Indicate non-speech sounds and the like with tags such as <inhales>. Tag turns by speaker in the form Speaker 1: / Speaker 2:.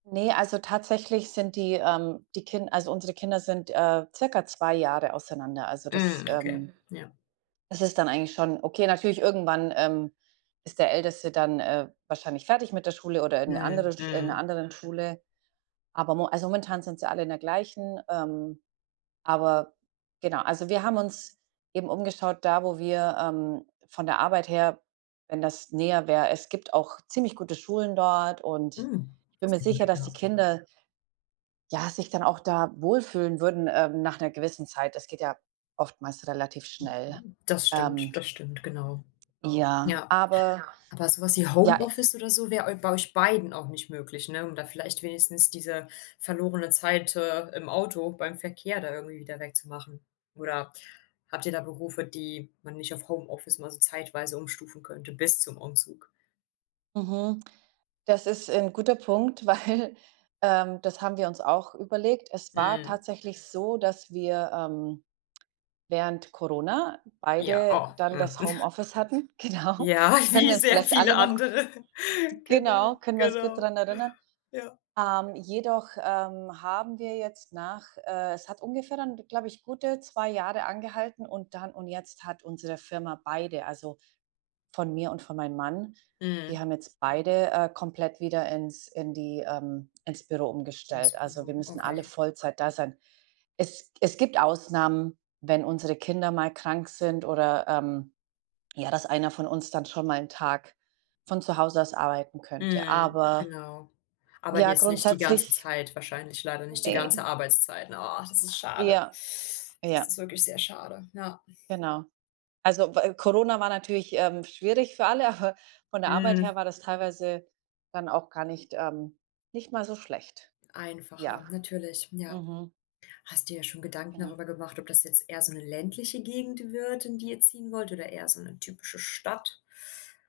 Speaker 1: Ne, also, tatsächlich sind die, ähm die Kin also, unsere Kinder sind, äh, circa 2 Jahre auseinander. Also, das,
Speaker 2: Mhm, okay,
Speaker 1: ähm
Speaker 2: ja.
Speaker 1: das ist dann eigentlich schon okay. Natürlich irgendwann, ähm, ist der Älteste dann, äh, wahrscheinlich fertig mit der Schule oder in 'ne
Speaker 2: Mhm,
Speaker 1: andere Sch in 'ner
Speaker 2: mhm.
Speaker 1: anderen Schule. Aber mo also, momentan sind sie alle in der gleichen. Ähm, aber genau also, wir haben uns eben umgeschaut, da wo wir, ähm, von der Arbeit her, wenn das näher wäre es gibt auch ziemlich gute Schulen dort und
Speaker 2: Mhm,
Speaker 1: ich bin mir
Speaker 2: sehr gut,
Speaker 1: sicher, dass die
Speaker 2: ja.
Speaker 1: Kinder ja, sich dann auch da wohlfühlen würden, ähm, nach 'ner gewissen Zeit. Das geht ja oftmals relativ schnell,
Speaker 2: Das stimmt,
Speaker 1: ähm.
Speaker 2: das stimmt, genau.
Speaker 1: Ja,
Speaker 2: Ja,
Speaker 1: aber
Speaker 2: aber so was wie
Speaker 1: ja i
Speaker 2: Homeoffice oder so wäre eu bei euch beiden auch nicht möglich, ne? Um da vielleicht wenigstens diese verlorene Zeit, äh, im Auto, beim Verkehr da irgendwie wieder weg zu machen. Oder habt ihr da Berufe, die man nicht auf Homeoffice mal so zeitweise umstufen könnte bis zum Umzug?
Speaker 1: Mhm. Das ist 'n guter Punkt, weil, ähm, das haben wir uns auch überlegt. Es war
Speaker 2: Mhm.
Speaker 1: tatsächlich so, dass wir, ähm, während Corona
Speaker 2: Ja,
Speaker 1: beide
Speaker 2: oh,
Speaker 1: dann
Speaker 2: mhm.
Speaker 1: das
Speaker 2: <chuckles>
Speaker 1: Homeoffice hatten, genau.
Speaker 2: Ja,
Speaker 1: Können
Speaker 2: wie
Speaker 1: wir uns
Speaker 2: sehr
Speaker 1: vielleicht
Speaker 2: viele
Speaker 1: alle noch
Speaker 2: andere,
Speaker 1: genau,
Speaker 2: genau,
Speaker 1: können wir uns gut
Speaker 2: genau,
Speaker 1: dran erinnern.
Speaker 2: ja.
Speaker 1: Ähm, jedoch, ähm, haben wir jetzt nach, äh es hat ungefähr dann, glaube ich, gute 2 Jahre angehalten und dann und jetzt hat unsere Firma beide also, von mir und von meinem Mann, die
Speaker 2: Mhm.
Speaker 1: haben jetzt beide, äh, komplett wieder ins in die, ähm ins Büro
Speaker 2: Ins
Speaker 1: umgestellt. Also, wir
Speaker 2: Büro,
Speaker 1: müssen alle
Speaker 2: okay.
Speaker 1: Vollzeit da sein. Es es gibt Ausnahmen, wenn unsere Kinder mal krank sind oder, ähm ja, dass einer von uns dann schon mal 'n Tag von zu Hause aus arbeiten könnte.
Speaker 2: Mhm,
Speaker 1: Aber
Speaker 2: genau. Aber
Speaker 1: ja,
Speaker 2: jetzt nicht die ganze
Speaker 1: grundsätzlich
Speaker 2: Zeit wahrscheinlich leider nicht die
Speaker 1: Ne.
Speaker 2: ganze Arbeitszeit, ne? Oh, das ist schade.
Speaker 1: Ja.
Speaker 2: <inhales> Das
Speaker 1: Ja.
Speaker 2: ist wirklich sehr schade, ja.
Speaker 1: Genau. Also, wä Corona war natürlich, ähm, schwierig für alle, aber von der Arbeit her
Speaker 2: Mhm.
Speaker 1: war das teilweise dann auch gar nicht, ähm nicht mal so schlecht. Ja.
Speaker 2: Einfacher, natürlich, ja.
Speaker 1: Mhm.
Speaker 2: Hast dir schon Gedanken
Speaker 1: Genau.
Speaker 2: darüber gemacht, ob das jetzt eher so 'ne ländliche Gegend wird, in die ihr ziehen wollt oder eher so 'ne typische Stadt?